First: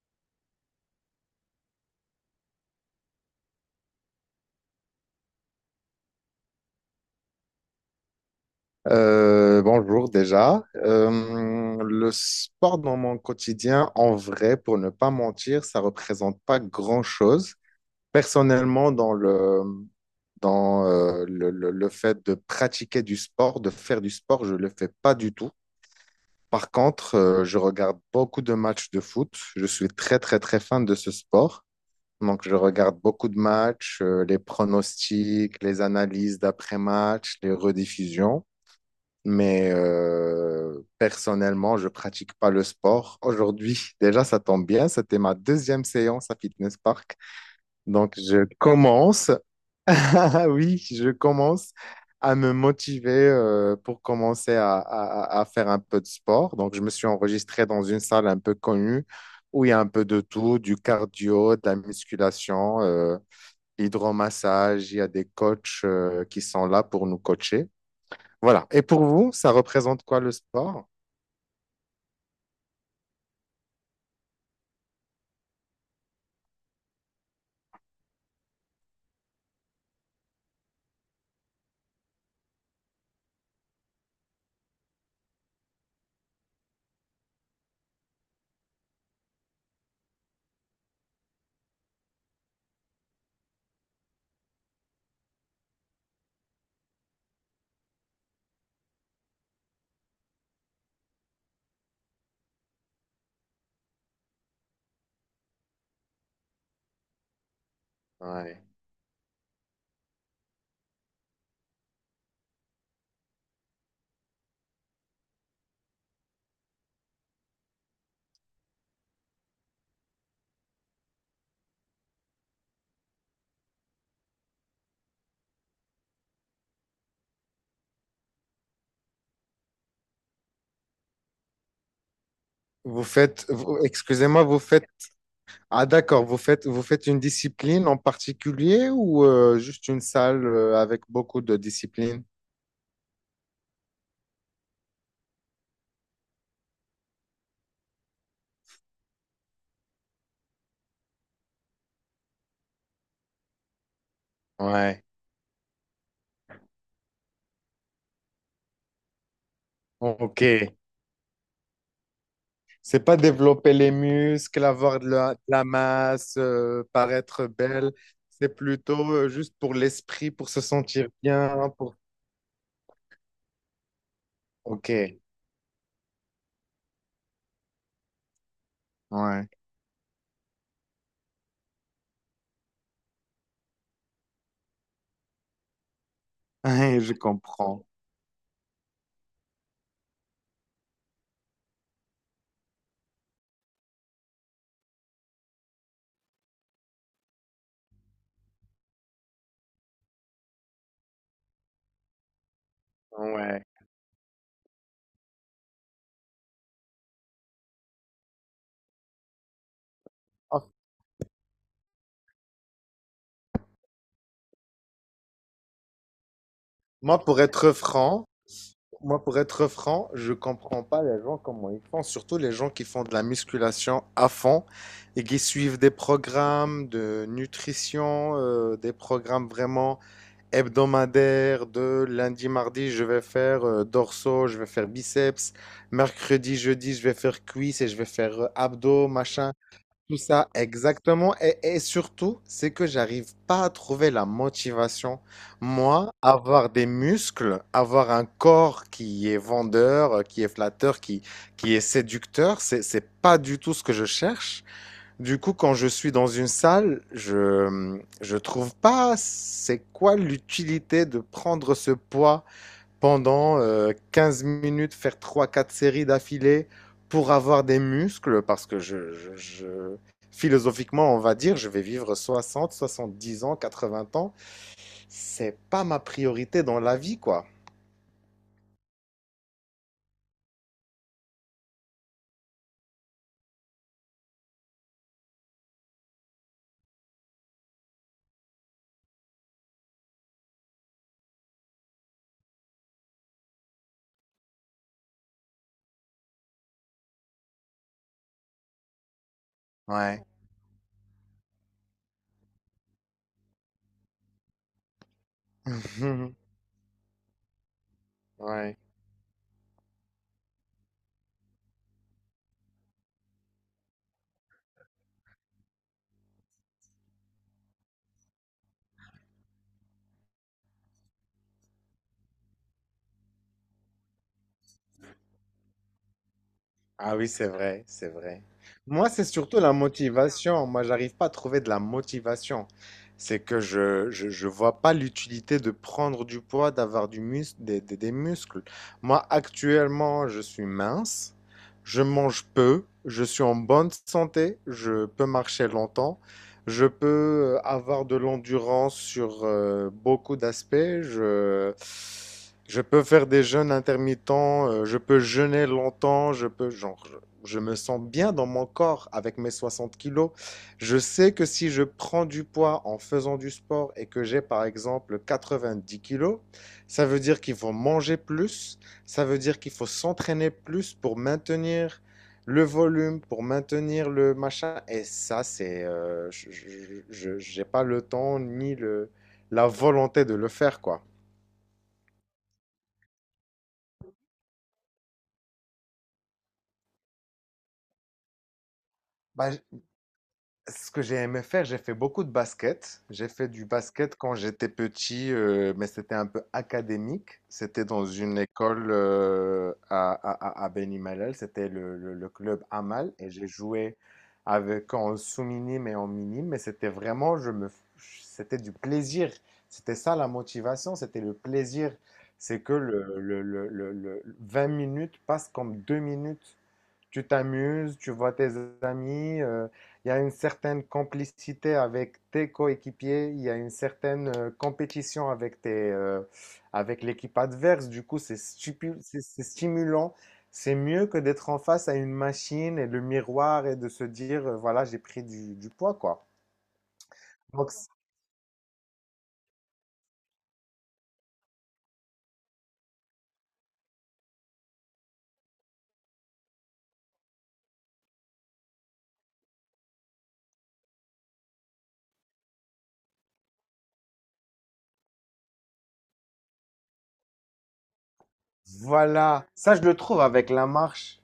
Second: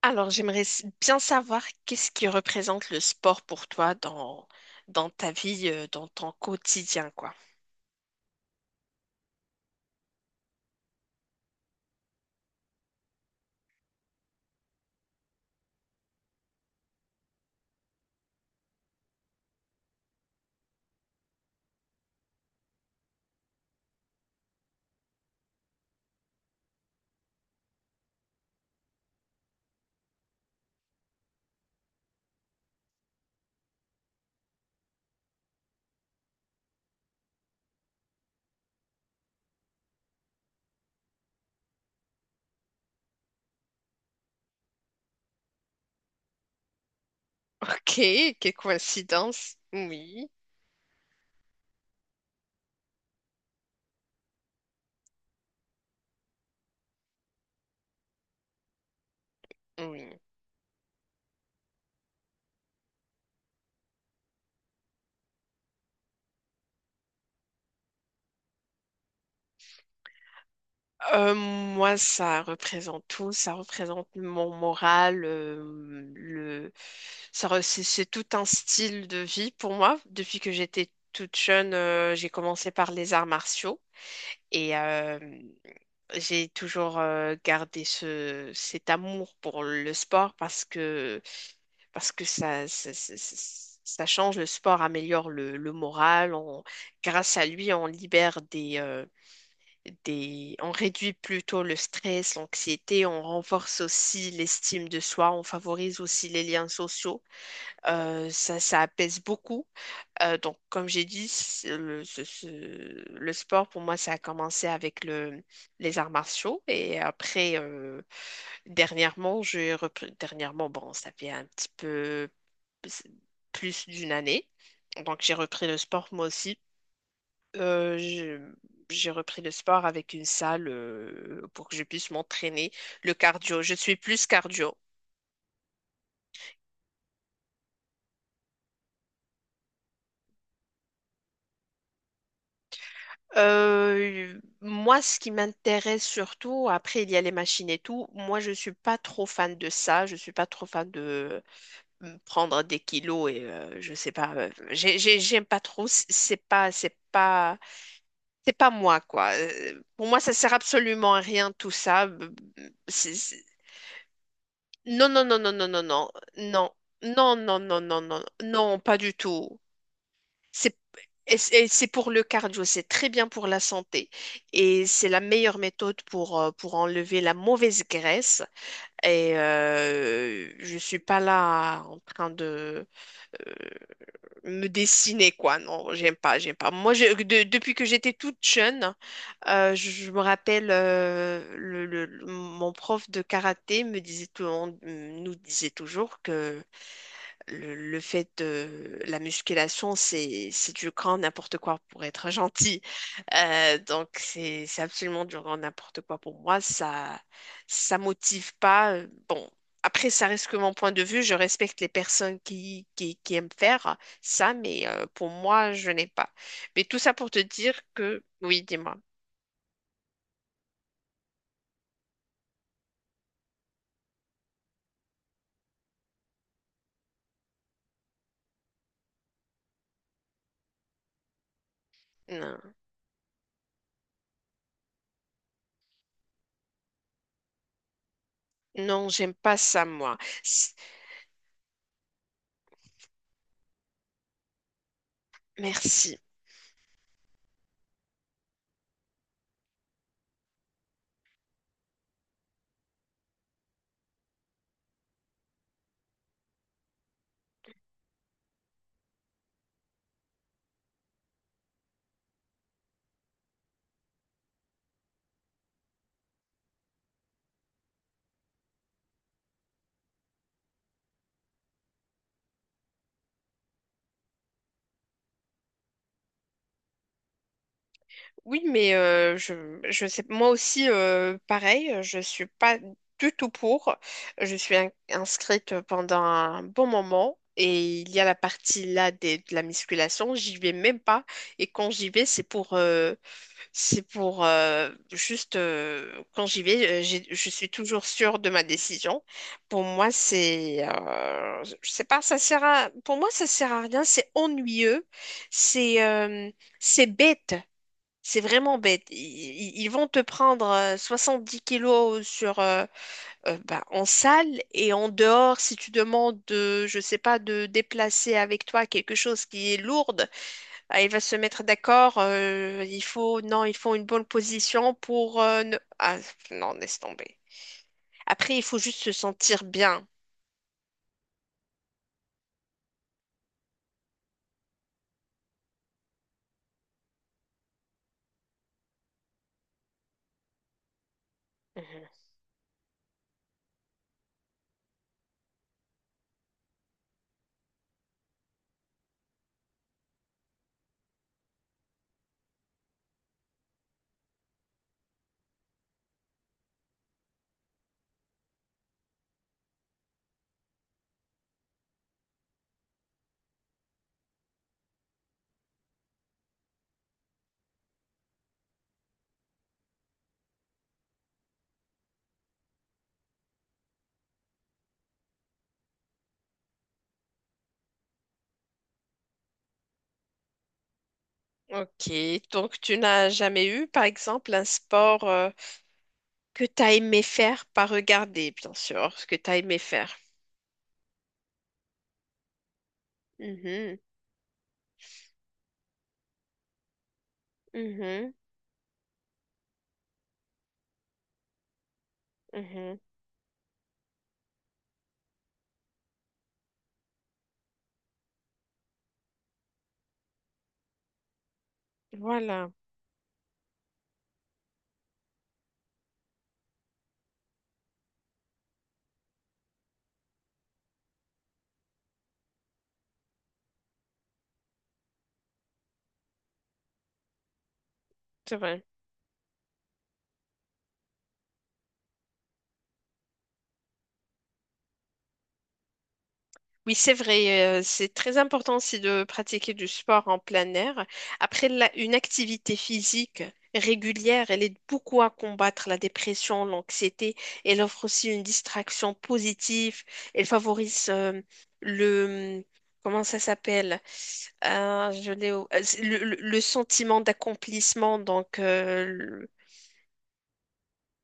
Alors, j'aimerais bien savoir qu'est-ce qui représente le sport pour toi dans ta vie, dans ton quotidien, quoi. Bonjour déjà. Le sport dans mon quotidien, en vrai, pour ne pas mentir, ça représente pas grand-chose. Personnellement, le fait de pratiquer du sport, de faire du sport, je le fais pas du tout. Par contre, je regarde beaucoup de matchs de foot. Je suis très, très, très fan de ce sport. Donc, je regarde beaucoup de matchs, les pronostics, les analyses d'après-match, les rediffusions. Mais personnellement, je pratique pas le sport. Aujourd'hui, déjà, ça tombe bien. C'était ma deuxième séance à Fitness Park. Ok, Donc, je quelle commence, coïncidence. Oui, ah oui, je commence à me motiver pour commencer à faire un peu de sport. Donc, je me suis enregistré dans une salle un peu connue où il y a un peu oui. de tout, du cardio, de la musculation, l'hydromassage. Il y a des coachs qui sont là pour nous coacher. Voilà. Et pour vous, ça représente quoi le sport? Moi, ça représente tout. Ça représente mon moral. C'est tout un style de vie pour moi. Depuis que j'étais toute jeune, j'ai commencé par les arts martiaux. Et j'ai toujours gardé cet amour pour le sport parce que ça change, le sport améliore le moral. Grâce à lui, on libère on réduit plutôt le stress, l'anxiété, on renforce aussi l'estime de soi, on favorise aussi les liens sociaux. Euh, ça, Ouais. ça apaise beaucoup. Donc, comme j'ai dit, c'est le, ce- ce- le sport pour moi, ça a commencé avec les arts martiaux. Et après, dernièrement, j'ai repris. Dernièrement, bon, ça fait un petit peu plus d'une année. Donc, j'ai repris le sport moi aussi. Euh, je- j'ai repris le sport avec une salle pour que je puisse m'entraîner. Le cardio, je suis plus Excusez-moi, cardio. Ah d'accord, vous faites une discipline en particulier ou juste une salle avec beaucoup de disciplines? Moi, ce qui m'intéresse surtout, après, il y a les machines et tout. Moi, je suis pas trop fan de ça. Je suis pas trop fan de prendre des kilos et je sais pas. Ouais. J'aime pas trop. C'est pas, c'est pas moi, quoi. Pour moi, ça Ok. sert absolument à rien tout ça. C'est pas développer les muscles, avoir Non, non, non, de non, la non, non, masse, non, non, non, paraître non, non, belle, non, non, c'est non, pas plutôt du juste tout. pour l'esprit, pour se sentir Et bien, c'est pour… pour le cardio, c'est très bien pour la santé et Ok, c'est la meilleure méthode pour enlever la mauvaise graisse. Et ouais, je suis pas là en train de euh, me dessiner, quoi. Non, j'aime pas, j'aime pas. Moi, je depuis que comprends. j'étais toute jeune, je me rappelle, mon prof de karaté me disait nous disait toujours que le fait de la musculation, c'est du grand n'importe quoi pour être gentil. Ouais. Donc c'est absolument du grand n'importe quoi pour moi. Ça motive pas. Après, ça reste que mon point de vue. Je respecte les personnes qui aiment faire ça, mais pour moi, je n'ai pas. Mais tout ça Moi, pour te pour être dire que franc, oui, dis-moi. Moi, pour être franc, je comprends pas les gens comment ils font, surtout les gens qui font de la musculation à fond et qui suivent des programmes de nutrition, des programmes vraiment hebdomadaires de lundi, Non, mardi, je vais faire dorsaux, je vais faire biceps, mercredi, jeudi, je vais faire cuisses et je vais faire non, abdos, j'aime machin. pas ça moi. Tout ça, C- exactement. Et surtout, c'est que j'arrive pas à trouver la motivation. Moi, Merci. avoir des muscles, avoir un corps qui est vendeur, qui est flatteur, qui est séducteur, c'est pas du tout ce que je cherche. Du coup, quand je suis dans une salle, je trouve pas c'est quoi l'utilité de prendre ce poids pendant 15 minutes, faire trois, quatre séries d'affilée pour avoir des muscles, parce que philosophiquement, on va dire, je vais vivre soixante, soixante-dix ans, 80 ans. C'est pas ma priorité dans la vie, quoi. Oui, mais je sais, moi aussi, pareil, je suis pas du tout pour. Je suis inscrite pendant un bon moment et il y a la partie là de la musculation, j'y vais même pas. Et quand j'y vais, c'est pour juste, quand j'y vais, je suis toujours sûre de ma décision. Pour moi, Ouais. Je sais pas, ça sert à, pour moi, ça sert à rien, c'est ennuyeux, c'est, euh, c'est bête. C'est vraiment Ouais. bête. Ils vont te prendre 70 kilos sur, bah, en salle et en dehors, si tu demandes de, je sais pas, de déplacer avec toi quelque chose qui est lourde, ah, il va se mettre d'accord. Il faut, non, il faut une bonne position pour Ah, non, laisse Ah oui, tomber. c'est vrai, c'est vrai. Après, il faut juste Moi, se c'est surtout sentir la bien. motivation. Moi, j'arrive pas à trouver de la motivation. C'est que je vois pas l'utilité de prendre du poids, d'avoir du mus des muscles. Moi, actuellement, je suis mince, je Mhm. mange peu, je suis en bonne santé, je peux marcher longtemps, je peux avoir de l'endurance sur beaucoup d'aspects. Je… Je peux faire des jeûnes intermittents, je peux jeûner longtemps, je peux, genre, je me sens bien dans mon corps avec mes 60 kilos. Je sais que si je prends du poids en faisant du sport et que j'ai par exemple 90 kilos, ça veut dire qu'il faut manger plus, ça veut dire qu'il faut s'entraîner plus pour maintenir le volume, pour maintenir le machin. Et ça, c'est, je- j'ai pas le temps ni le, la volonté de le faire, quoi. Ok, donc tu n'as jamais eu, par exemple, un sport que tu as aimé faire, pas regarder, bien sûr, ce que tu Bah, as aimé faire. ce que j'ai aimé faire, j'ai fait beaucoup de basket. J'ai fait du Mhm. basket quand j'étais petit, mais c'était un peu académique. C'était dans Mhm, une école à Beni Mellal. C'était le club mhm. Amal, et j'ai joué avec en sous-minime et en minime, mais c'était vraiment, c'était du plaisir. C'était ça la motivation, c'était le plaisir. C'est Voilà, que le 20 minutes passent comme 2 minutes. Tu t'amuses, tu vois tes amis, il y a une certaine complicité avec tes coéquipiers, il y a une certaine compétition avec tes, avec l'équipe adverse. Du coup, c'est vrai. C'est stimulant. C'est mieux que d'être en face à une machine et le miroir et de se dire, voilà, j'ai pris du poids, quoi. Oui, c'est Donc, vrai, c- c'est très important aussi de pratiquer du sport en plein air. Après, une activité physique régulière, elle aide beaucoup à combattre la dépression, l'anxiété. Elle offre aussi une distraction positive. Elle favorise le... mmh, comment ça s'appelle? C'est le sentiment d'accomplissement. Donc, voilà. Ça, je le trouve avec la marche.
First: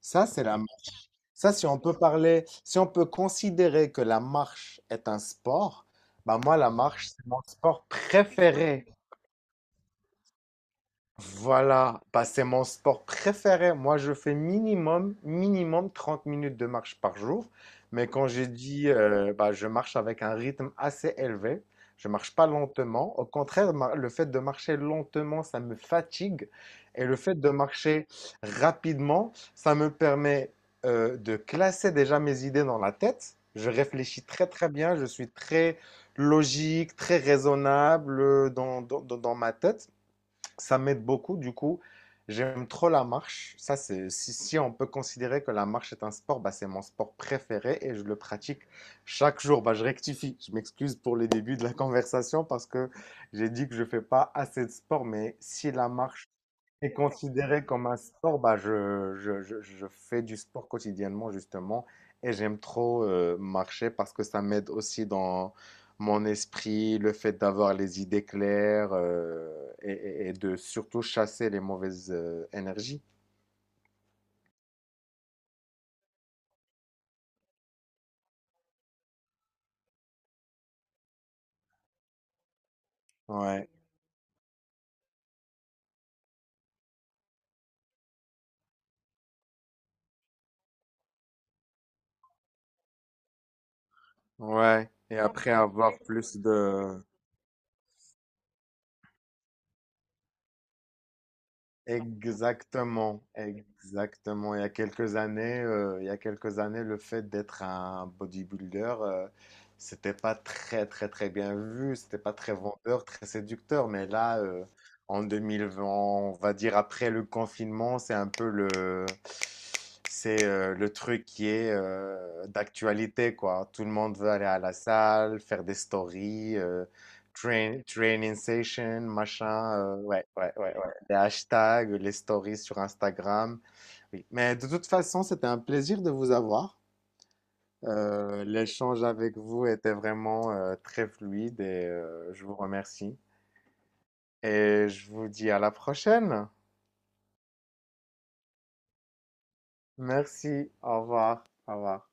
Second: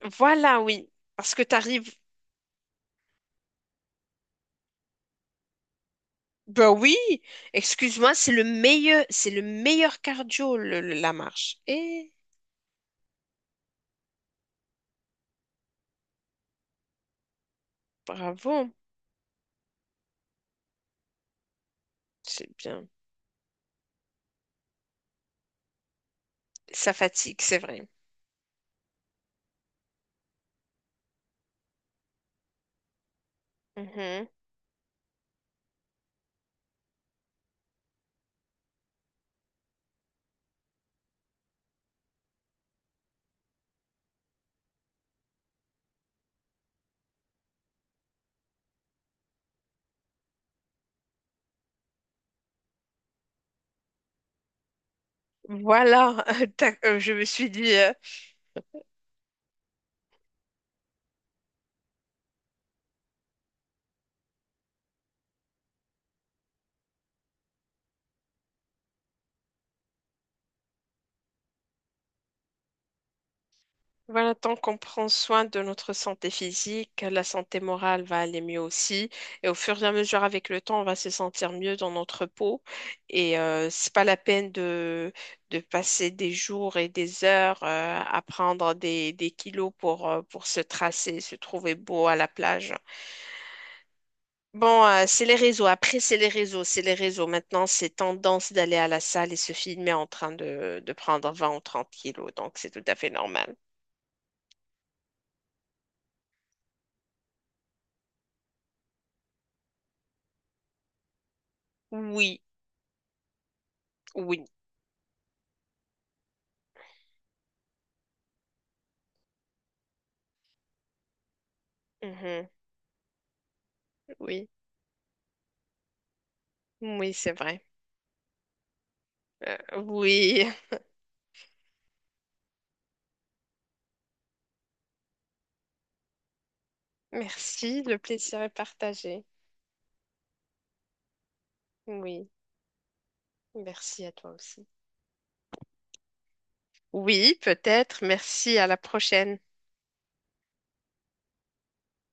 Ça, c'est la… voilà, oui. Parce que Ça, tu si on peut parler, si on peut considérer que la marche est un sport, bah moi, la Ben oui, marche, c'est mon sport excuse-moi, préféré. C'est le meilleur cardio, la marche. Voilà, Eh, bah, c'est mon sport préféré. Moi, je fais minimum, minimum 30 minutes de marche par jour. Mais quand j'ai bravo, dit, bah, je marche avec un rythme assez élevé, je marche pas c'est bien. lentement. Au contraire, le fait de marcher lentement, ça me fatigue. Ça Et le fatigue, fait de c'est vrai. marcher rapidement, ça me permet de classer déjà mes idées dans la tête. Je réfléchis Mhm. très très bien, je suis très logique, très raisonnable dans ma tête. Ça m'aide beaucoup. Du coup, j'aime trop la marche. Ça, c'est, si on peut considérer que la marche est un sport, bah, c'est mon sport préféré et je le pratique chaque jour. Bah, je rectifie. Je m'excuse pour les débuts de la conversation parce que j'ai dit que je ne fais pas assez de sport, mais si la Voilà, marche t'as- et je me suis considéré dit, comme un sport, bah, je fais du sport quotidiennement justement et j'aime trop marcher parce que ça m'aide aussi dans mon esprit, le fait d'avoir les idées claires euh, et de surtout chasser les mauvaises énergies. Voilà, tant qu'on prend soin de notre santé physique, la santé morale va aller mieux aussi. Et au fur et à mesure, avec le temps, on va se sentir mieux dans notre peau. Et Ouais, c'est pas la peine de passer des jours et des heures à prendre des kilos pour se tracer, se trouver beau à la plage. Bon, ouais. Et c'est les après réseaux. avoir Après, c'est les plus réseaux. C'est les de… réseaux. Maintenant, c'est tendance d'aller à la salle et se filmer en train de prendre 20 ou 30 kilos. Donc, c'est tout à fait Exactement, normal. exactement. Il y a quelques années, le fait d'être un bodybuilder, c'était pas très très très bien vu, c'était pas Oui, très vendeur, très séducteur. Mais là, oui. En 2020, on va dire après le confinement, c'est un peu le, c'est le truc qui est Mhm. d'actualité quoi. Tout le monde veut aller Oui, à la salle, faire des stories, oui, c'est vrai. train, training session, machin. Ouais, Oui, ouais, ouais, les hashtags, les stories sur Instagram. Oui. Mais de toute façon, c'était un plaisir de vous avoir. merci, le plaisir Euh, est l'échange partagé. avec vous était vraiment très fluide et Oui, je vous remercie. merci à toi aussi. Et je vous dis à la prochaine. Oui, peut-être, merci, à la prochaine. Merci. Au revoir. Au revoir.